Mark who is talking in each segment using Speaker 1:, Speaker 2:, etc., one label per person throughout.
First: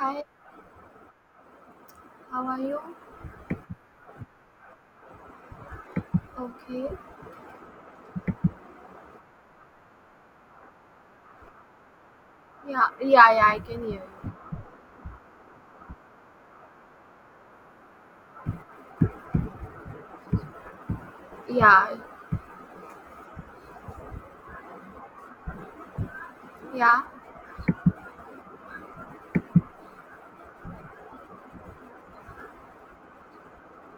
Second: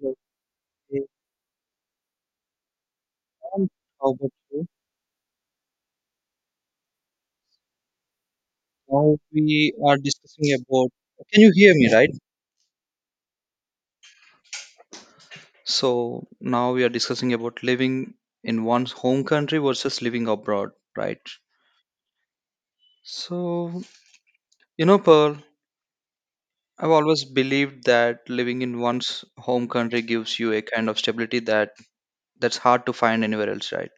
Speaker 1: Okay,
Speaker 2: how are you?
Speaker 1: and how about you?
Speaker 2: Okay.
Speaker 1: Now we are discussing about. Can you hear me, right?
Speaker 2: Yeah, yeah, yeah, I can hear you.
Speaker 1: So now we are discussing about living in one's home country versus living abroad, right?
Speaker 2: Yeah,
Speaker 1: So, you know, Pearl, I've
Speaker 2: yeah,
Speaker 1: always believed that living in one's home country gives you a kind of stability that's hard to find anywhere else, right?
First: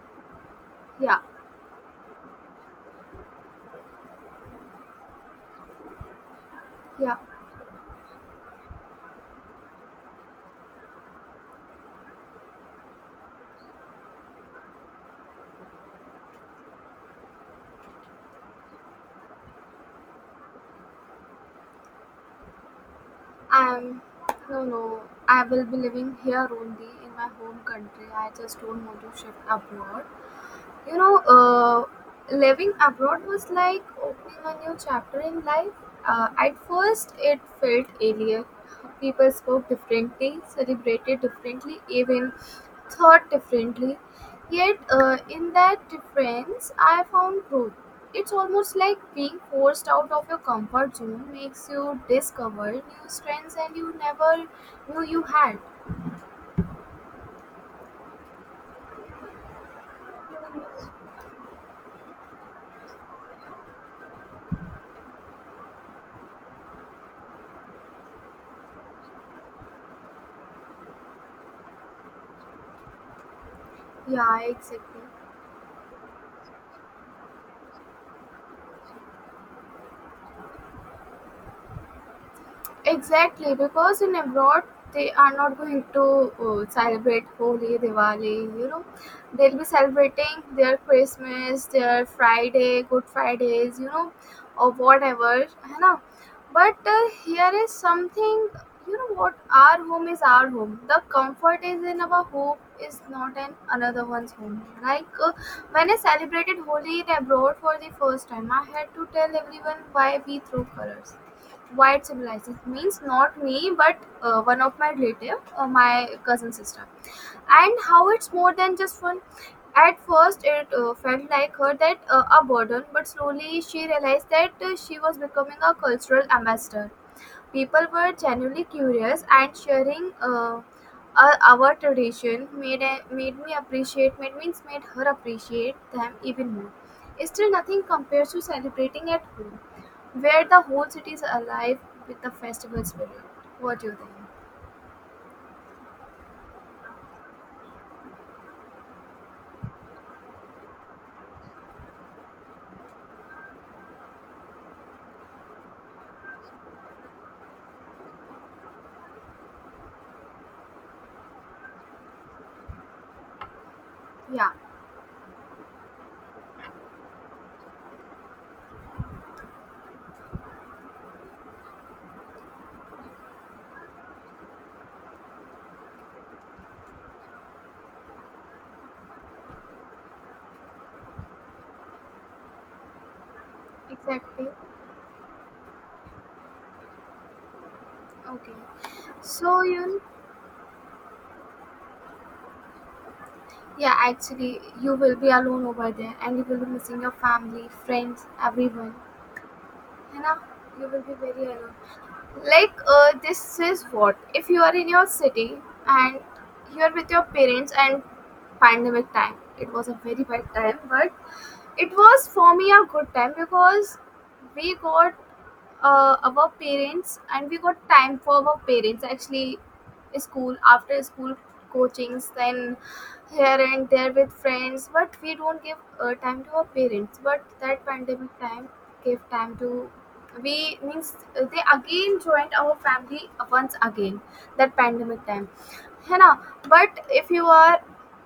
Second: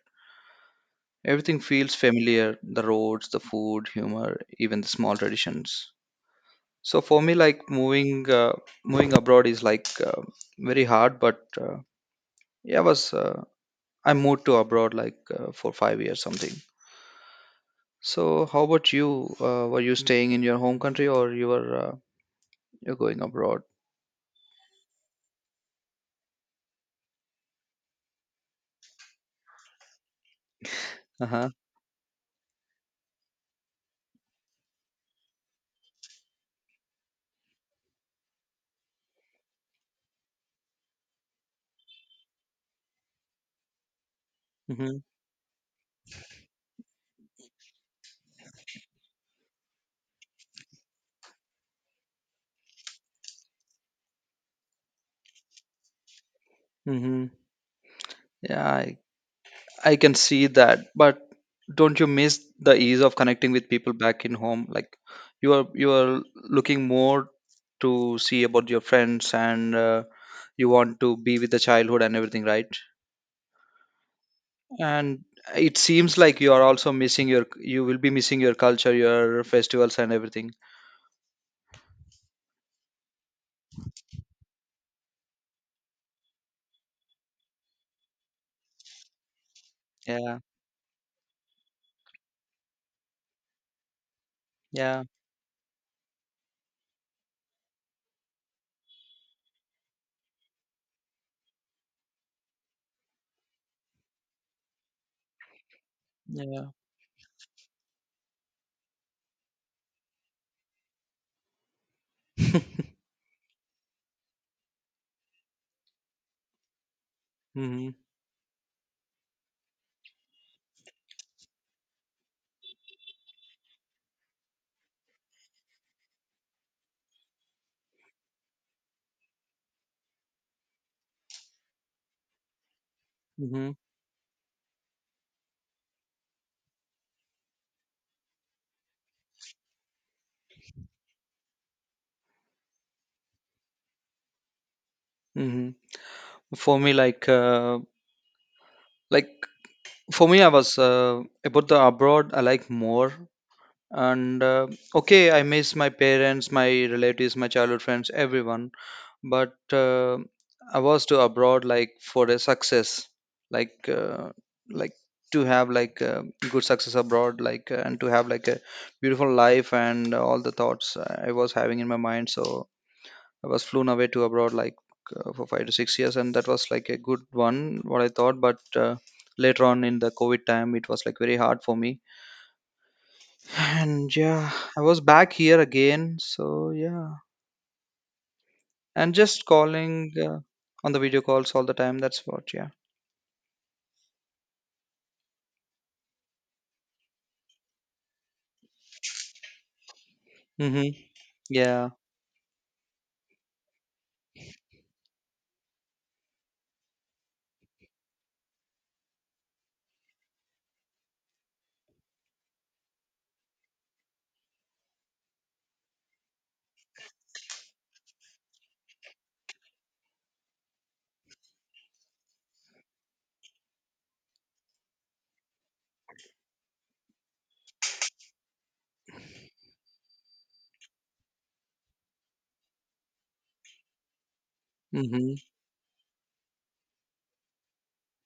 Speaker 2: yeah,
Speaker 1: Everything feels familiar, the roads, the food, humor, even the small traditions. So
Speaker 2: yeah.
Speaker 1: for me, like moving abroad is like very hard, but yeah, I was I moved to abroad like for 5 years something. So how about you? Were you staying in your home country or you're going abroad?
Speaker 2: I'm, no, no, I will be living here only in my home country. I just don't want to shift abroad. You know,
Speaker 1: Uh-huh.
Speaker 2: uh, living abroad was like opening a new chapter in life. At first, it felt alien. People spoke differently, celebrated differently, even thought differently. Yet,
Speaker 1: Hmm.
Speaker 2: in that difference, I found growth. It's almost like being forced out of your comfort zone makes you discover new strengths and you never knew you had.
Speaker 1: Hmm. Yeah, I can see that, but don't you miss the ease of connecting with people back in home? Like you are looking more to see about your friends and you want to be with the childhood and everything, right?
Speaker 2: Yeah, exactly.
Speaker 1: And it seems like you are also missing you will be missing your culture, your festivals and everything.
Speaker 2: Exactly, because in abroad they are not going to celebrate Holi, Diwali. You know, they'll be
Speaker 1: Yeah,
Speaker 2: celebrating their Christmas, their Friday, Good Fridays. You know, or
Speaker 1: yeah,
Speaker 2: whatever, है ना? But here is something. You know what? Our home is our home. The comfort is in our home is not in another one's home. Like when I celebrated
Speaker 1: yeah.
Speaker 2: Holi in abroad for the first time, I had to tell everyone why we throw colors, white civilization means not me but one of my relative, my cousin sister, and
Speaker 1: Hmm.
Speaker 2: how it's more than just one. At first it felt like her that a burden, but slowly she realized that she was becoming a cultural ambassador. People were genuinely curious and sharing our tradition made me
Speaker 1: Hmm.
Speaker 2: appreciate, made means made her appreciate them even more. Still nothing compares to celebrating at home where the whole city is alive with the festival spirit. What do you think?
Speaker 1: Hmm. For me, like, uh, like for me, I was about the abroad. I like more, and okay, I miss my parents, my relatives, my childhood friends, everyone. But I was to abroad like for a success, like uh,
Speaker 2: Yeah,
Speaker 1: like to have like good success abroad, like and to have like a beautiful life and all the thoughts I was having in my mind. So I was flown away to abroad like for 5 to 6 years, and that was like a good one, what I thought. But later on in the COVID time, it was like very hard for me. And
Speaker 2: exactly.
Speaker 1: yeah, I was back here again. So yeah.
Speaker 2: Okay.
Speaker 1: And just
Speaker 2: So you
Speaker 1: calling on the video calls all the time. That's what, yeah.
Speaker 2: Yeah, actually you will be alone over there and you will be missing your family, friends, everyone. You know, you
Speaker 1: Mm-hmm.
Speaker 2: will be very alone.
Speaker 1: Yeah.
Speaker 2: Like this is what, if you are in your city and you are with your parents and pandemic time. It was a very bad time, but it was for me a good time because we got our parents and we got time for our parents actually. School after school, coachings, then here and there with friends, but we don't give time to our parents. But that pandemic time gave time to we means, they again joined our family once again, that pandemic
Speaker 1: Mm-hmm.
Speaker 2: time है ना. But if you are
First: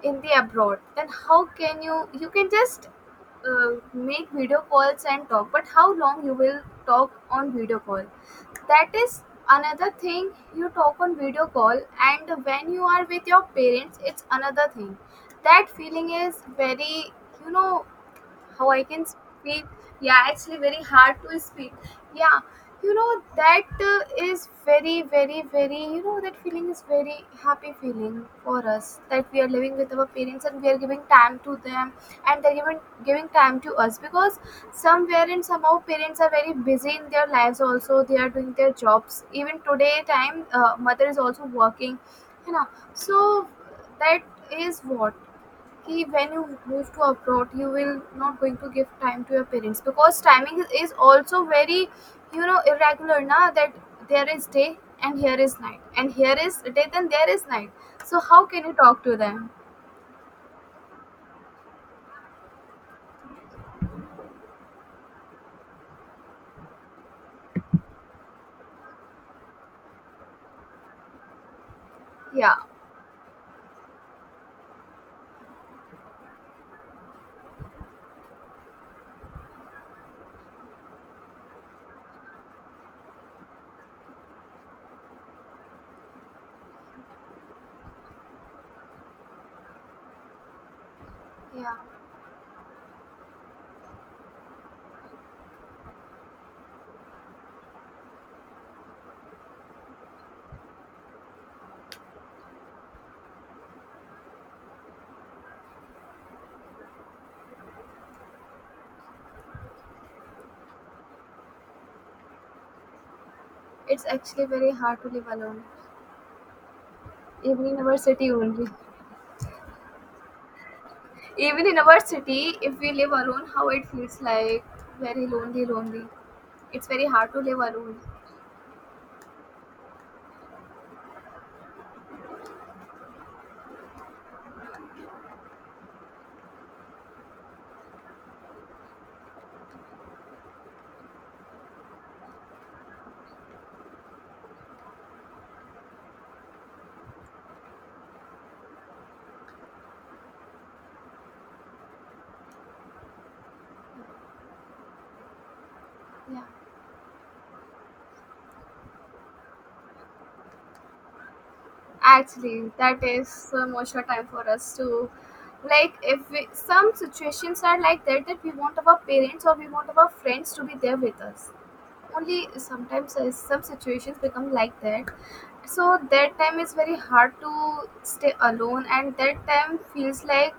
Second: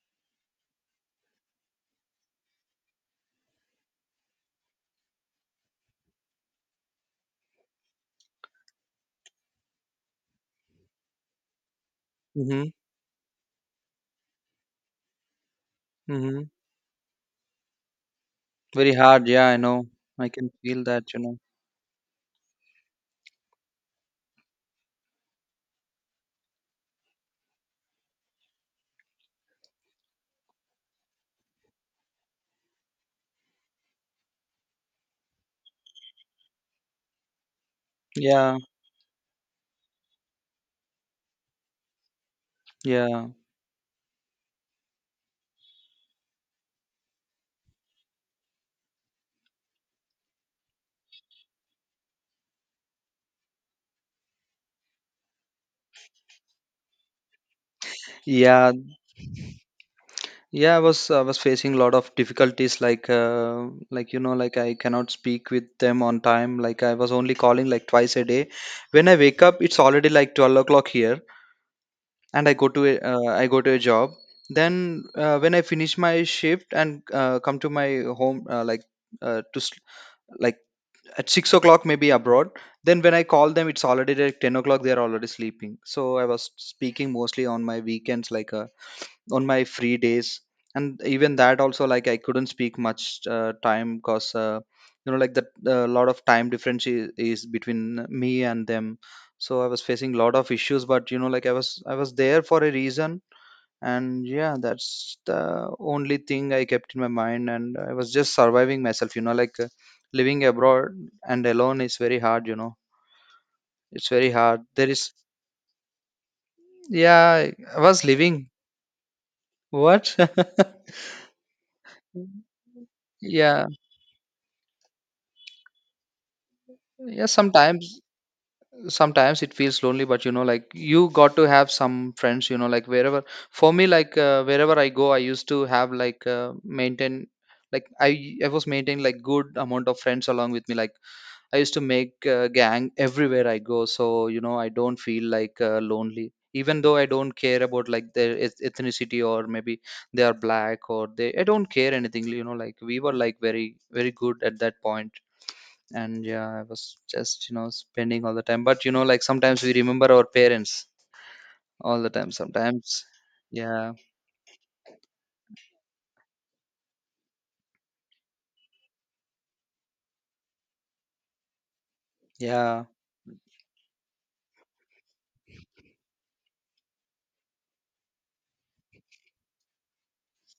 Speaker 2: in the abroad, then how can you, you can just uh, make video calls and talk, but how long you will talk on video call? That is another thing. You talk on video call, and
Speaker 1: Mm-hmm.
Speaker 2: when you are with your parents, it's another thing. That feeling
Speaker 1: Mm-hmm.
Speaker 2: is very, you know, how I
Speaker 1: Very
Speaker 2: can
Speaker 1: hard. Yeah, I
Speaker 2: speak.
Speaker 1: know.
Speaker 2: Yeah,
Speaker 1: I can
Speaker 2: actually,
Speaker 1: feel
Speaker 2: very
Speaker 1: that,
Speaker 2: hard
Speaker 1: you know.
Speaker 2: to speak. Yeah, you know that is very, very, very. You know, that feeling is very happy feeling for us that we are living with our parents and we are giving time to them, and they're giving time to us because somewhere and somehow parents are very busy in their lives. Also, they are doing
Speaker 1: Yeah.
Speaker 2: their jobs. Even today, time, mother is also working. You know,
Speaker 1: Yeah.
Speaker 2: so that is what कि when you move to abroad you will not going to give time to your parents because timing is also very, you know, irregular now. That there is day and here is night, and here is day then there is night, so how can
Speaker 1: Yeah.
Speaker 2: you talk to them?
Speaker 1: Yeah. I was facing a lot of difficulties. Like like I cannot speak with them on time. Like I was only calling like twice a day. When I wake up, it's already like 12 o'clock here. And I
Speaker 2: Yeah,
Speaker 1: go I go to a job. Then when I finish my shift and come to my home, like to s- like at 6 o'clock maybe abroad. Then when I call them, it's already like 10 o'clock. They are already sleeping. So I was speaking mostly on my weekends, like on my free days, and even that
Speaker 2: yeah,
Speaker 1: also like I couldn't speak much time because. You know like that a lot of time difference is between me and them. So I was facing a lot of issues but you know like I was there for a reason, and yeah, that's the only thing I kept in my mind, and I was just surviving myself, you know, like living abroad and alone is very hard, you know.
Speaker 2: it's
Speaker 1: It's very
Speaker 2: actually
Speaker 1: hard.
Speaker 2: very
Speaker 1: There
Speaker 2: hard to
Speaker 1: is,
Speaker 2: live alone,
Speaker 1: yeah,
Speaker 2: even in
Speaker 1: I
Speaker 2: our
Speaker 1: was
Speaker 2: city
Speaker 1: living,
Speaker 2: only.
Speaker 1: what?
Speaker 2: Even in our city, if we live alone,
Speaker 1: Yeah.
Speaker 2: how it feels like very lonely, lonely. It's very
Speaker 1: Yeah,
Speaker 2: hard to live
Speaker 1: sometimes,
Speaker 2: alone.
Speaker 1: sometimes it feels lonely, but you know like you got to have some friends, you know, like wherever. For me, like wherever I go I used to have like maintain, like I was maintaining like good amount of friends along with me. Like I used to make a gang everywhere I go, so you know I don't feel like lonely. Even though I don't care about like ethnicity or maybe they are black or they, I don't care anything. You know, like we were like very good at that point, and
Speaker 2: Yeah.
Speaker 1: yeah, I was just, you know, spending all the time. But you know, like sometimes we remember our parents all the time.
Speaker 2: Actually, that
Speaker 1: Sometimes,
Speaker 2: is so
Speaker 1: yeah,
Speaker 2: much of time for us to, like, if we, some situations are like that, that we want our parents or we want our friends to be there with us. Only
Speaker 1: yeah,
Speaker 2: sometimes some situations become like that. So that time is very hard to stay alone, and that time feels like,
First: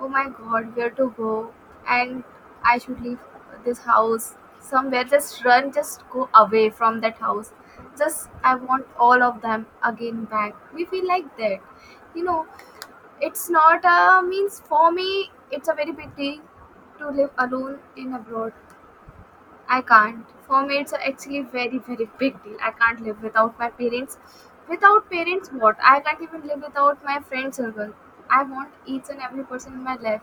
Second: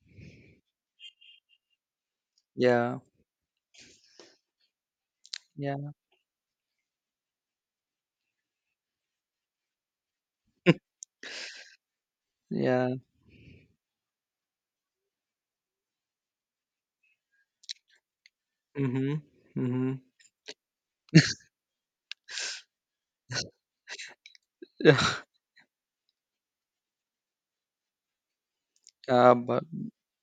Speaker 2: oh my god, where to go? And I
Speaker 1: yeah,
Speaker 2: should leave this house somewhere. Just run,
Speaker 1: yeah,
Speaker 2: just go away from that house. Just, I want all of them again back. We feel like that. You know,
Speaker 1: yeah.
Speaker 2: it's not a means for me, it's a very big deal to live alone in abroad.
Speaker 1: Mm-hmm.
Speaker 2: I
Speaker 1: Mm-hmm.
Speaker 2: can't. For me, it's actually a very, very big deal. I can't live without my parents. Without parents, what? I can't even live without my friend circle. I want each and
Speaker 1: Yeah,
Speaker 2: every person in my life.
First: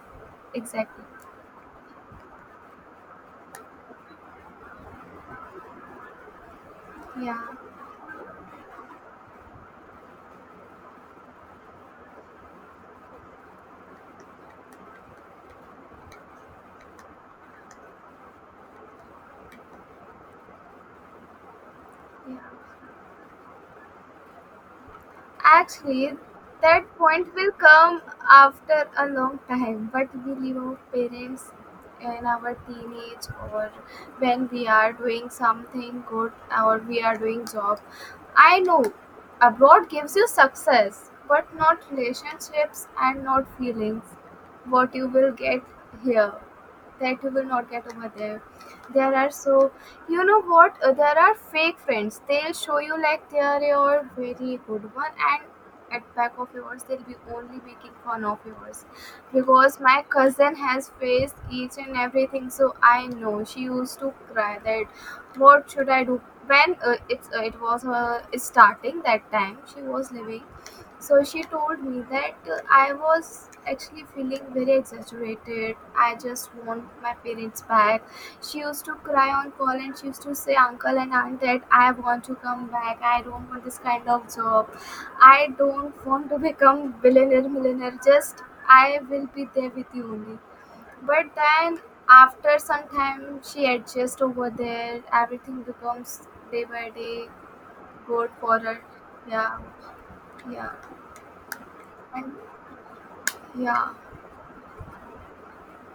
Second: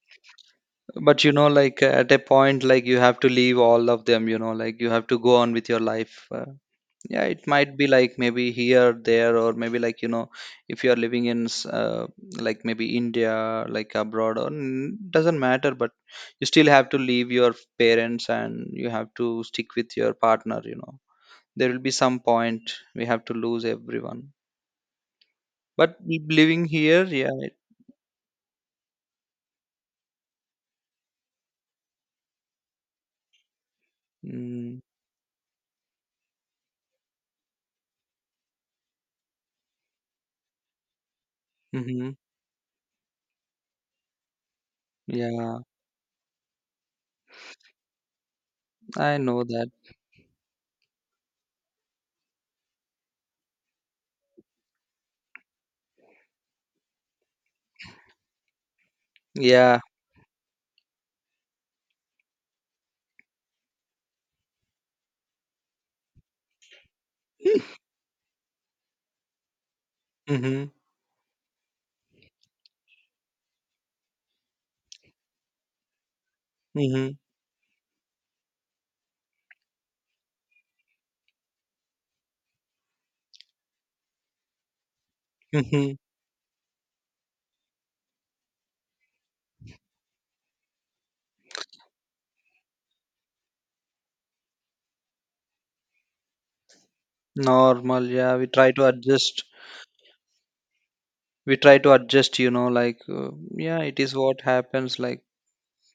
Speaker 2: Exactly.
Speaker 1: but you know like at a point like you have to leave all of them, you know, like you have to go on with your life. Yeah,
Speaker 2: Yeah.
Speaker 1: it might be like maybe here there, or maybe, like, you know, if you are living like maybe india, like abroad, or n- doesn't matter, but you still have to leave your parents and you have to stick with your partner, you know. There will be some
Speaker 2: Yeah.
Speaker 1: point we have to lose everyone. But
Speaker 2: Actually,
Speaker 1: living
Speaker 2: that
Speaker 1: here, yeah,
Speaker 2: point will
Speaker 1: it,
Speaker 2: come after a long time, but we leave our parents in our teenage or when we
Speaker 1: mm,
Speaker 2: are doing something good, or we are doing job. I know abroad gives you success, but not
Speaker 1: hmm,
Speaker 2: relationships and not feelings. What you will
Speaker 1: yeah
Speaker 2: get here, that you will not get over there. There
Speaker 1: I
Speaker 2: are
Speaker 1: know that.
Speaker 2: so, you know what? There are fake friends. They'll show you like they are your very good one, and at back of yours, they'll be only making fun of yours.
Speaker 1: Yeah.
Speaker 2: Because my cousin has faced each and everything, so I know. She used to cry that what should I do when it's it was starting that time she was living.
Speaker 1: Hmm.
Speaker 2: So she told me that I was actually feeling very exaggerated. I just want my
Speaker 1: Mhm.
Speaker 2: parents back. She used to cry on call and she used to say, Uncle and Aunt, that I want to come back. I don't want this kind of job. I
Speaker 1: Mhm.
Speaker 2: don't want to become billionaire, millionaire. Just I will be there with you only. But then after some time, she adjusts over there. Everything becomes day by day
Speaker 1: Normal,
Speaker 2: good
Speaker 1: yeah. We
Speaker 2: for
Speaker 1: try
Speaker 2: her.
Speaker 1: to adjust.
Speaker 2: Yeah, yeah,
Speaker 1: We try to
Speaker 2: and
Speaker 1: adjust, you know, like, yeah,
Speaker 2: yeah.
Speaker 1: it is what happens. Like,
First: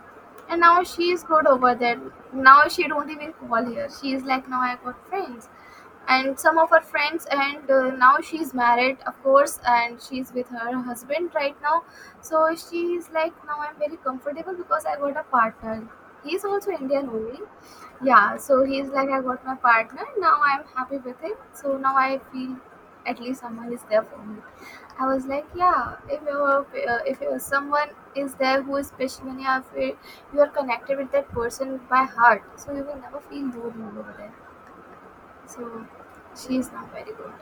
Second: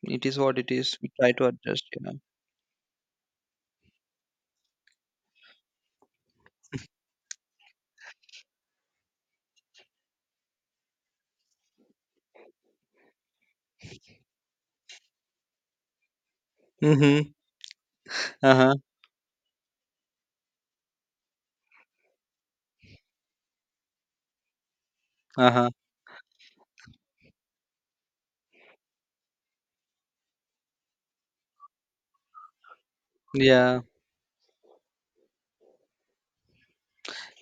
Speaker 1: it is what
Speaker 2: And
Speaker 1: it
Speaker 2: now
Speaker 1: is. We
Speaker 2: she's
Speaker 1: try
Speaker 2: good
Speaker 1: to
Speaker 2: over
Speaker 1: adjust, you
Speaker 2: there.
Speaker 1: know.
Speaker 2: Now she don't even call here. She's like, now I got friends. And some of her friends, and now she's married, of course, and she's with her husband right now. So she's like, now I'm very comfortable because I got a partner. He's also Indian
Speaker 1: Mm-hmm.
Speaker 2: only. Yeah, so
Speaker 1: Uh-huh.
Speaker 2: he's like, I got my partner, now I'm happy with him, so now I feel at least someone is there for me. I was like,
Speaker 1: Uh-huh.
Speaker 2: yeah, if you're someone is there who is special, and you are connected with that person by heart, so you will never feel
Speaker 1: Yeah.
Speaker 2: lonely over there. So she's not very good.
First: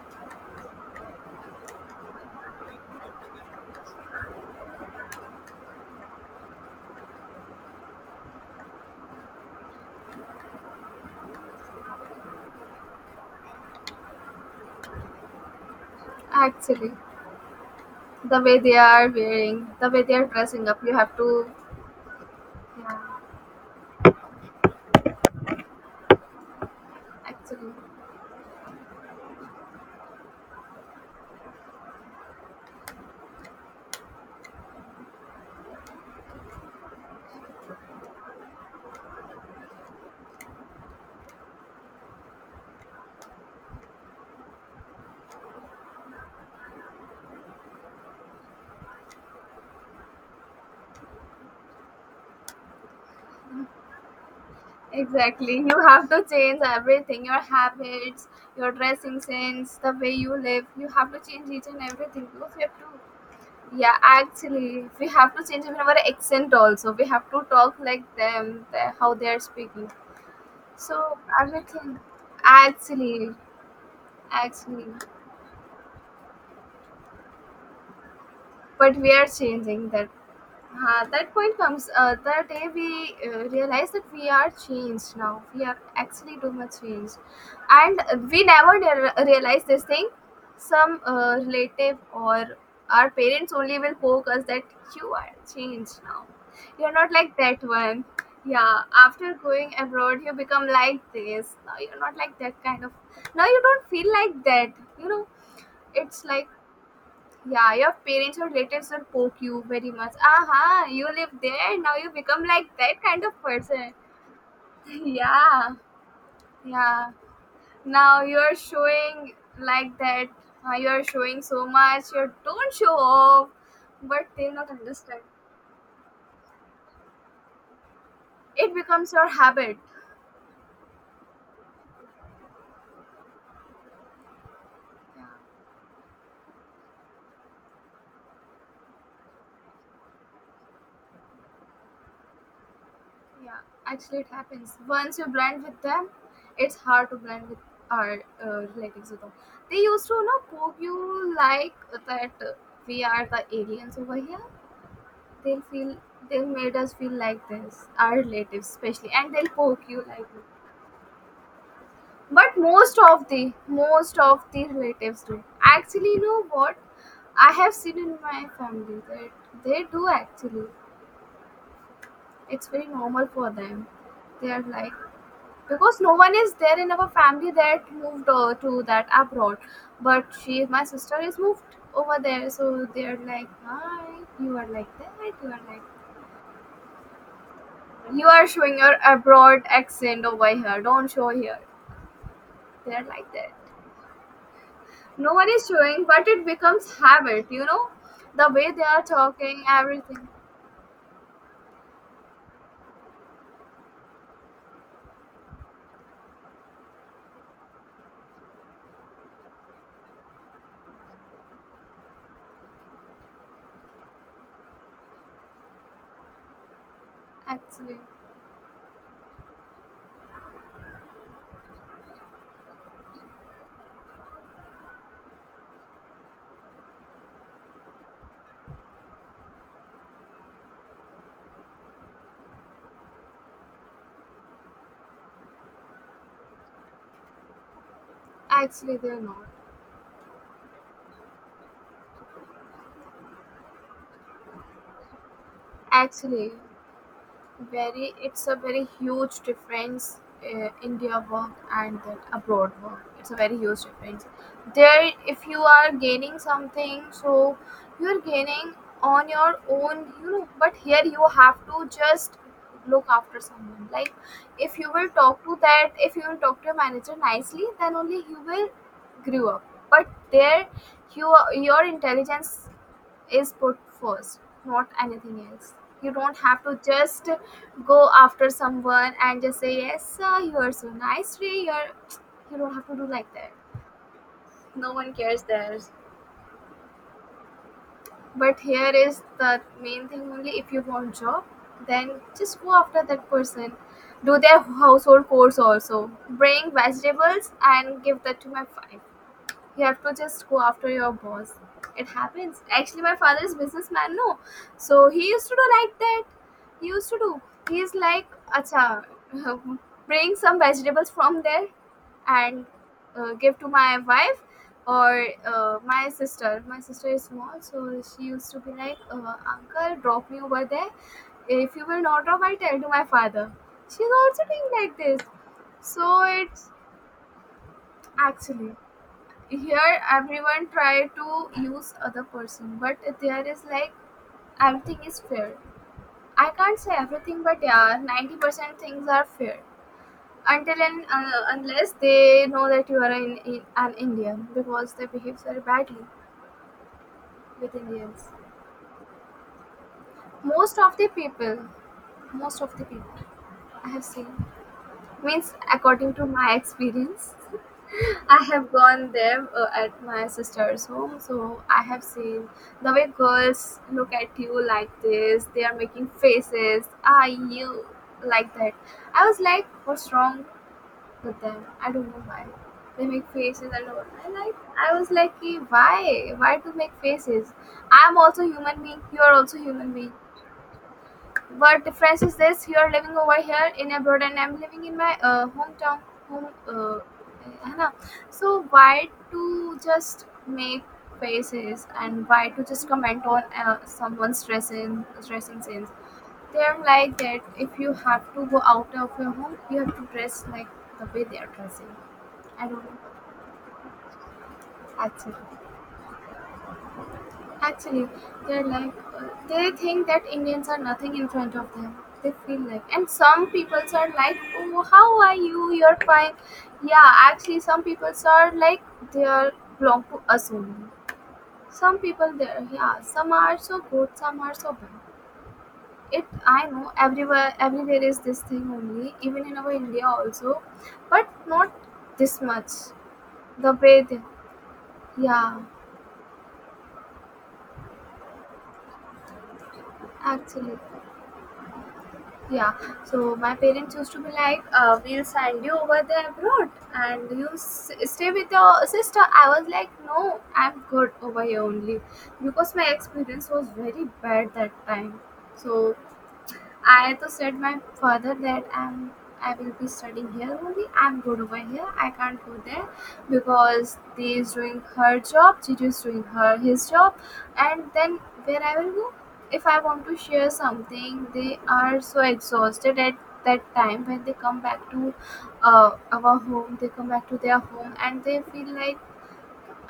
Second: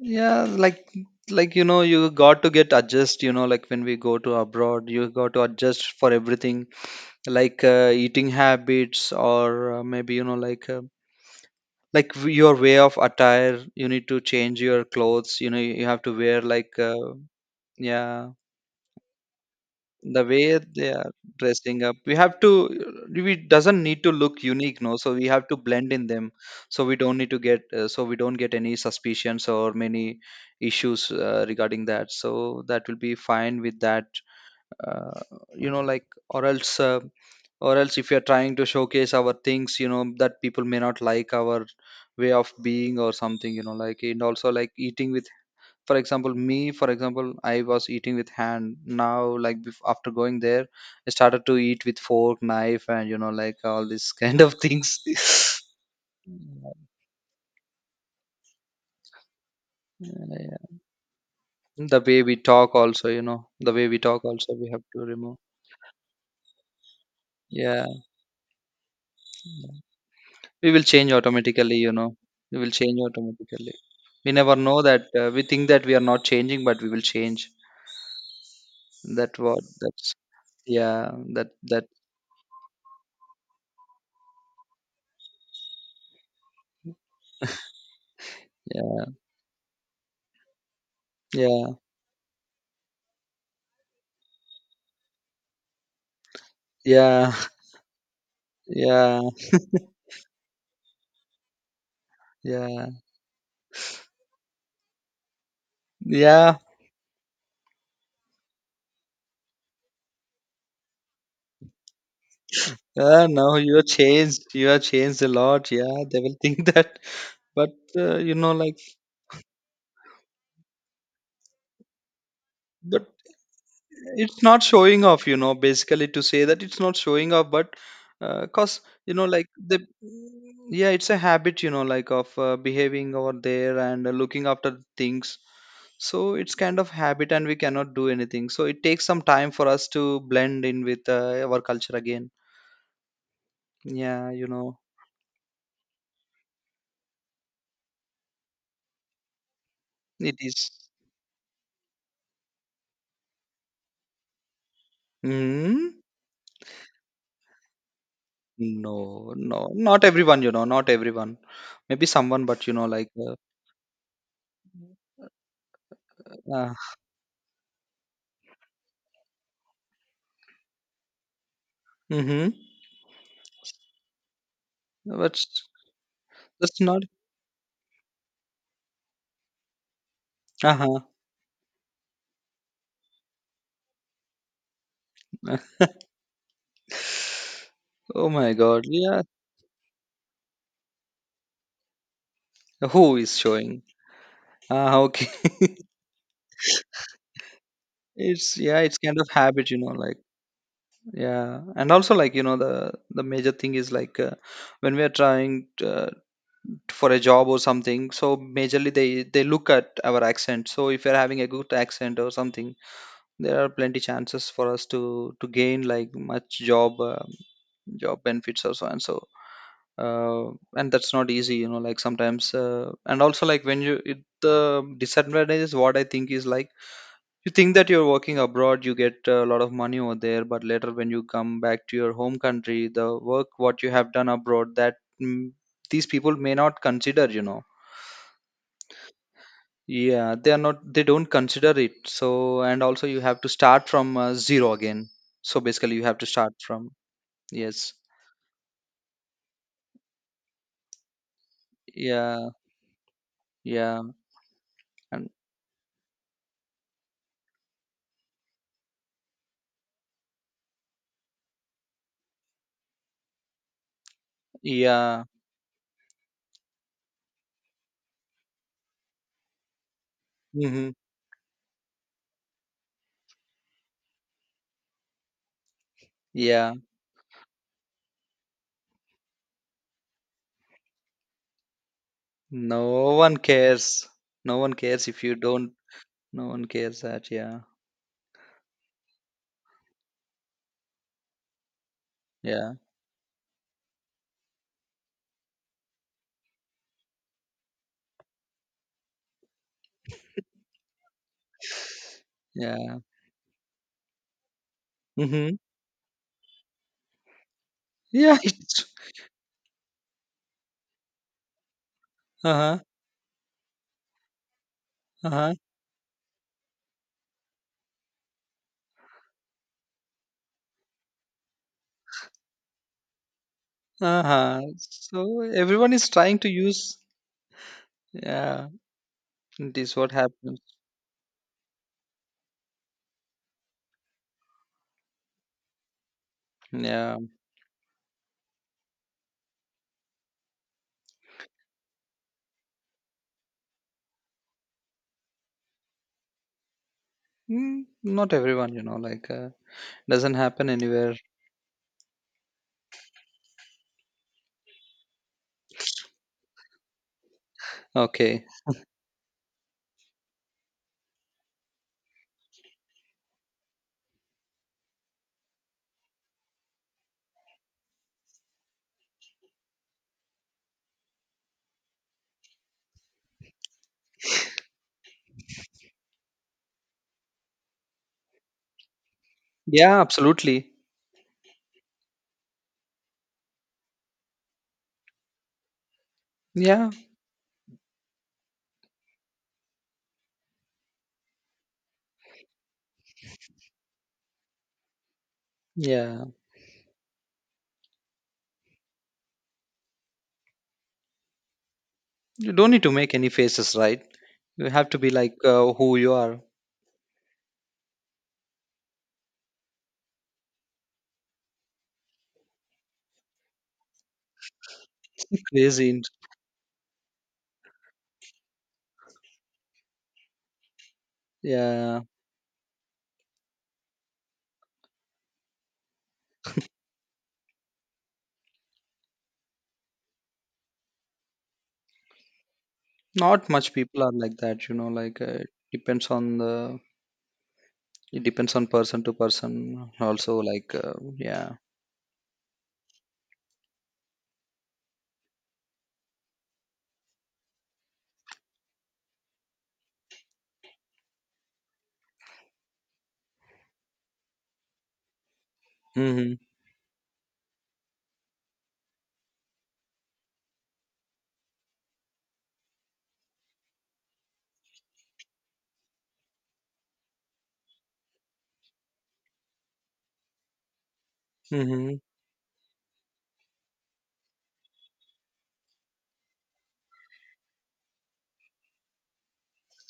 Speaker 1: Yeah. Like, you know, you got to get adjust, you know, like when we go to abroad, you got to adjust for everything, like eating habits or maybe, you know, like, your way of attire. You need to change your clothes. You know, you have to wear like,
Speaker 2: Actually,
Speaker 1: yeah,
Speaker 2: the way they are wearing, the way they
Speaker 1: the
Speaker 2: are
Speaker 1: way
Speaker 2: dressing up,
Speaker 1: they
Speaker 2: you
Speaker 1: are
Speaker 2: have to,
Speaker 1: dressing up we have to.
Speaker 2: yeah,
Speaker 1: We doesn't need to look unique, no, so we have to blend in them, so we don't need to get
Speaker 2: actually,
Speaker 1: so we don't get any suspicions or many issues regarding that, so that will be fine with that. uh, you know like, or else or else if we are trying to showcase our things, you know, that people may not like our way of being or something, you know, like. And also like eating with, for example me, for example, I was eating with hand. Now, like after going there, I started to eat with fork knife and you know like all these kind of things.
Speaker 2: exactly. You have to change everything, your habits, your dressing sense, the way you live.
Speaker 1: Yeah.
Speaker 2: You have to change each and
Speaker 1: The way
Speaker 2: everything
Speaker 1: we
Speaker 2: because you
Speaker 1: talk
Speaker 2: have to.
Speaker 1: also, you know, the way
Speaker 2: Yeah,
Speaker 1: we talk also we have
Speaker 2: actually,
Speaker 1: to
Speaker 2: we have
Speaker 1: remove.
Speaker 2: to change even our accent also. We have to talk
Speaker 1: Yeah.
Speaker 2: like them, the, how they are
Speaker 1: Yeah.
Speaker 2: speaking.
Speaker 1: We will change
Speaker 2: So
Speaker 1: automatically, you
Speaker 2: everything,
Speaker 1: know. We will change
Speaker 2: actually,
Speaker 1: automatically. We never know
Speaker 2: actually,
Speaker 1: that we think that we are not changing but we will change.
Speaker 2: but we are
Speaker 1: That what,
Speaker 2: changing
Speaker 1: that's,
Speaker 2: that.
Speaker 1: yeah,
Speaker 2: That
Speaker 1: that
Speaker 2: point
Speaker 1: that,
Speaker 2: comes the day we realize that we are changed now. We are actually too much changed. And we never
Speaker 1: yeah,
Speaker 2: realize this thing. Some
Speaker 1: yeah,
Speaker 2: relative or our parents only will poke us that you are changed now. You're not
Speaker 1: yeah.
Speaker 2: like that one. Yeah,
Speaker 1: Yeah.
Speaker 2: after going abroad, you become like this. Now you're not like that
Speaker 1: Yeah.
Speaker 2: kind of. Now you don't feel like that. You know, it's like,
Speaker 1: Yeah,
Speaker 2: yeah, your parents or relatives will poke you very much. Aha, you live there, now you become like that kind
Speaker 1: yeah,
Speaker 2: of
Speaker 1: now you are
Speaker 2: person.
Speaker 1: changed. You are changed a
Speaker 2: Yeah,
Speaker 1: lot. Yeah, they will think that.
Speaker 2: yeah.
Speaker 1: But,
Speaker 2: Now
Speaker 1: you know,
Speaker 2: you're
Speaker 1: like,
Speaker 2: showing like that. You're showing so much. You don't show
Speaker 1: but
Speaker 2: off, but
Speaker 1: it's
Speaker 2: they'll
Speaker 1: not
Speaker 2: not
Speaker 1: showing
Speaker 2: understand.
Speaker 1: off, you know, basically to say that it's not showing off, but
Speaker 2: It
Speaker 1: cause,
Speaker 2: becomes
Speaker 1: you know,
Speaker 2: your
Speaker 1: like,
Speaker 2: habit.
Speaker 1: the, yeah, it's a habit, you know, like of behaving over there and looking after
Speaker 2: Yeah,
Speaker 1: things. So it's kind of habit and we cannot do anything. So it takes some time for us to blend in with our culture again.
Speaker 2: yeah. Actually, it
Speaker 1: Yeah, you
Speaker 2: happens.
Speaker 1: know,
Speaker 2: Once you blend with them, it's hard to blend with our relatives, with them. They used to, you
Speaker 1: it
Speaker 2: know,
Speaker 1: is.
Speaker 2: poke you like that. We are the aliens over here, they'll feel.
Speaker 1: Mm-hmm.
Speaker 2: They've made us feel like this, our relatives especially,
Speaker 1: No,
Speaker 2: and they'll
Speaker 1: no,
Speaker 2: poke
Speaker 1: not
Speaker 2: you like
Speaker 1: everyone,
Speaker 2: this.
Speaker 1: you know, not everyone. Maybe someone,
Speaker 2: But
Speaker 1: but you know, like,
Speaker 2: most of the relatives do. Actually, you know
Speaker 1: uh,
Speaker 2: what, I have seen in my family that they do actually.
Speaker 1: mm-hmm.
Speaker 2: It's very normal for them. They are like,
Speaker 1: But
Speaker 2: because no one is there
Speaker 1: that's
Speaker 2: in
Speaker 1: not.
Speaker 2: our family that moved to that abroad, but she, my
Speaker 1: Uh-huh.
Speaker 2: sister is moved over there. So they are like, hi, you are like that, you are like.
Speaker 1: Oh
Speaker 2: You're
Speaker 1: my
Speaker 2: showing
Speaker 1: God.
Speaker 2: your
Speaker 1: Yeah.
Speaker 2: abroad accent over here. Don't show here. They're
Speaker 1: Who
Speaker 2: like
Speaker 1: is
Speaker 2: that.
Speaker 1: showing? Ah, okay.
Speaker 2: No one is showing, but it becomes habit, you know? The
Speaker 1: It's,
Speaker 2: way
Speaker 1: yeah,
Speaker 2: they
Speaker 1: it's
Speaker 2: are
Speaker 1: kind of
Speaker 2: talking,
Speaker 1: habit, you know, like.
Speaker 2: everything.
Speaker 1: Yeah, and also like you know the major thing is like when we are trying to, for a job or something, so majorly they look at our accent. So if you're having a good accent or something, there are plenty chances for us to gain like much job
Speaker 2: Actually,
Speaker 1: job benefits or so and so. uh, and that's not easy you know like sometimes and also like when you it, the disadvantage is what I think is like, you think that you're working abroad you get a lot of money over there, but later when you come back to your home country the work what you have done abroad that, mm, these people may not consider, you know.
Speaker 2: actually, they're not.
Speaker 1: Yeah, they are not, they don't consider it, so and also you have to start from zero again, so basically you have to start
Speaker 2: Actually,
Speaker 1: from. Yes.
Speaker 2: very, it's a very huge difference in their work and that
Speaker 1: Yeah.
Speaker 2: abroad work. It's a very huge
Speaker 1: Yeah.
Speaker 2: difference. There,
Speaker 1: And
Speaker 2: if you are gaining something, so you're gaining on your own, you know. But here you have to just look after someone, like if you will
Speaker 1: yeah.
Speaker 2: talk to that, if you will talk to your manager nicely, then only you will grow up. But there,
Speaker 1: Hmm.
Speaker 2: you, your intelligence is put first, not anything else. You don't have
Speaker 1: Yeah.
Speaker 2: to just go after someone and just say, yes, sir, you are so nice today. You're, you don't have to do
Speaker 1: No
Speaker 2: like
Speaker 1: one
Speaker 2: that.
Speaker 1: cares. No one
Speaker 2: No
Speaker 1: cares
Speaker 2: one
Speaker 1: if you
Speaker 2: cares
Speaker 1: don't.
Speaker 2: theirs.
Speaker 1: No one cares, that yeah,
Speaker 2: But here is the main thing, only if you want job, then just
Speaker 1: yeah,
Speaker 2: go after that person. Do their household chores also. Bring vegetables and give that to my wife. You have to just go after your boss. It happens.
Speaker 1: yeah.
Speaker 2: Actually, my father is businessman, no. So he used
Speaker 1: Mm-hmm.
Speaker 2: to do like that. He used to do. He's like,
Speaker 1: Yeah. It's,
Speaker 2: acha, bring some vegetables from there and
Speaker 1: uh-huh,
Speaker 2: give to my wife or
Speaker 1: uh-huh,
Speaker 2: my sister. My sister is small, so she used to be like, uncle, drop me over there. If you will not drop, I'll tell to my father. She's also
Speaker 1: uh-huh.
Speaker 2: doing like this.
Speaker 1: So everyone is
Speaker 2: So
Speaker 1: trying to
Speaker 2: it's
Speaker 1: use. Yeah,
Speaker 2: actually,
Speaker 1: it
Speaker 2: here
Speaker 1: is what happens.
Speaker 2: everyone try to use other person, but there is like everything is fair. I can't say
Speaker 1: Yeah.
Speaker 2: everything, but yeah, 90% things are fair until and unless they know that you are an Indian, because they behave very badly with
Speaker 1: mm,
Speaker 2: Indians.
Speaker 1: Not everyone you know like, doesn't happen
Speaker 2: Most of the
Speaker 1: anywhere.
Speaker 2: people, most of the people I have seen. Means, according to my experience, I
Speaker 1: Okay.
Speaker 2: have gone there at my sister's home, so I have seen the way girls look at you like this. They are making faces. Ah, you like that. I was like, what's wrong with them? I don't know why they make faces and all. I like. I was like, "Ki, why? Why to make faces? I'm also human being. You are also human
Speaker 1: Yeah,
Speaker 2: being.
Speaker 1: absolutely.
Speaker 2: What difference is this? You're living over here in abroad, and I'm living in my hometown. Home,
Speaker 1: Yeah,
Speaker 2: uh, है ना? So why to just make faces and why to just comment on someone's dressing sense?
Speaker 1: yeah.
Speaker 2: They're like that. If you have to go out of your home, you have to dress like the way they are dressing.
Speaker 1: You
Speaker 2: I
Speaker 1: don't need
Speaker 2: don't
Speaker 1: to
Speaker 2: know.
Speaker 1: make any faces, right? You have to be
Speaker 2: That's
Speaker 1: like
Speaker 2: it.
Speaker 1: who you are.
Speaker 2: Actually, they're like they think that Indians are nothing in front of them. They feel like, and some peoples are like, "Oh, how are you?
Speaker 1: Crazy.
Speaker 2: You're
Speaker 1: And.
Speaker 2: fine." Yeah, actually, some peoples are like they are belong to us only. Some
Speaker 1: Yeah.
Speaker 2: people there, yeah, some are so good, some are so bad. It I know everywhere, everywhere is this thing only, even in our India also, but not this much.
Speaker 1: Not much
Speaker 2: The way
Speaker 1: people are
Speaker 2: they,
Speaker 1: like that, you know, like it
Speaker 2: yeah,
Speaker 1: depends on the, it depends on person to person also like
Speaker 2: actually.
Speaker 1: yeah.
Speaker 2: Yeah, so my parents used to be like, we'll send you over there abroad and you s- stay with your sister. I was like, no, I'm good over here only because my experience was very bad that time. So
Speaker 1: Mhm.
Speaker 2: I to said my father that I'm I will be studying here only. I'm good over here. I can't go there because they is doing her job. She is doing her his job, and then where I will go if I want to share something. They
Speaker 1: Mhm.
Speaker 2: are so exhausted at that time when they come back to our home. They come back to their home and they feel like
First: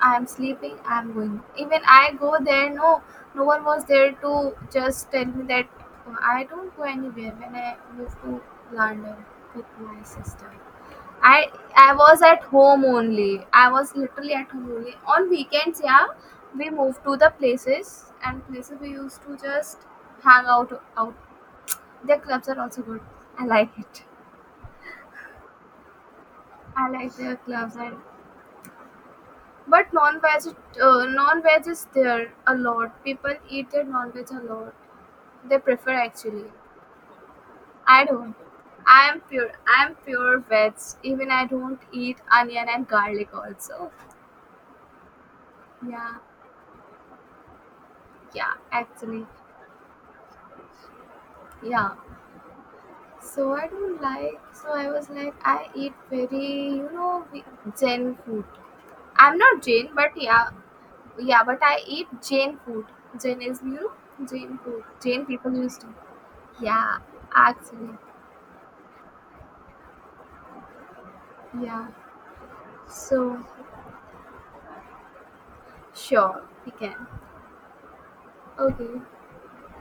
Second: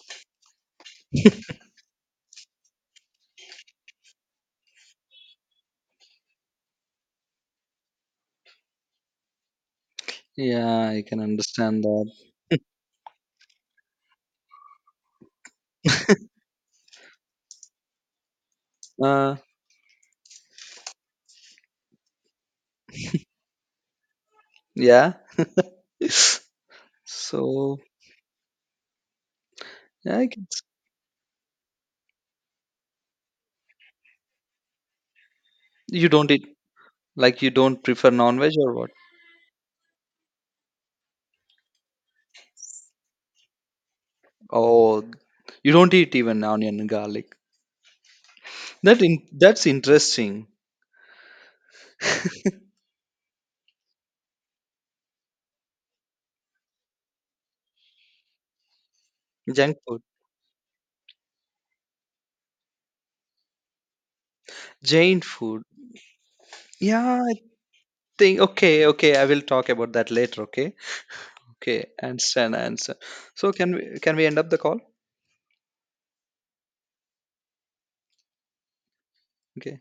Speaker 2: I'm sleeping, I'm going. Even I go there, no, no one was there to just tell me that I don't go anywhere when I moved to London with my sister.
Speaker 1: Yeah, I can
Speaker 2: I
Speaker 1: understand
Speaker 2: I
Speaker 1: that.
Speaker 2: was at home only. I was literally at home only. On weekends, yeah, we moved to the places and places we used
Speaker 1: Uh
Speaker 2: to just hang out. Their clubs are also good. I like it.
Speaker 1: yeah.
Speaker 2: I like their clubs
Speaker 1: So,
Speaker 2: and But
Speaker 1: yeah, I can,
Speaker 2: non-veg,
Speaker 1: s-,
Speaker 2: non-veg is there a lot. People eat their non-veg a lot. They prefer
Speaker 1: you don't eat,
Speaker 2: actually.
Speaker 1: like you don't
Speaker 2: I
Speaker 1: prefer
Speaker 2: don't.
Speaker 1: non-veg or what?
Speaker 2: I am pure. I am pure veg. Even I don't eat onion and garlic also.
Speaker 1: Oh, you don't
Speaker 2: Yeah,
Speaker 1: eat even onion and garlic.
Speaker 2: yeah.
Speaker 1: That in,
Speaker 2: Actually,
Speaker 1: that's interesting.
Speaker 2: yeah. So I don't like. So I was like, I eat very, we- Jain food. I'm not
Speaker 1: Junk
Speaker 2: Jain,
Speaker 1: food,
Speaker 2: but yeah, yeah. But I eat Jain food. Jain is you know Jain food.
Speaker 1: Jain
Speaker 2: Jain people
Speaker 1: food.
Speaker 2: used to. Yeah,
Speaker 1: Yeah, I
Speaker 2: actually.
Speaker 1: think okay, okay. I will talk about that later. Okay,
Speaker 2: Yeah.
Speaker 1: okay. Understand, answer.
Speaker 2: So,
Speaker 1: So can we end up the call?
Speaker 2: sure, we can. Okay.
Speaker 1: Okay.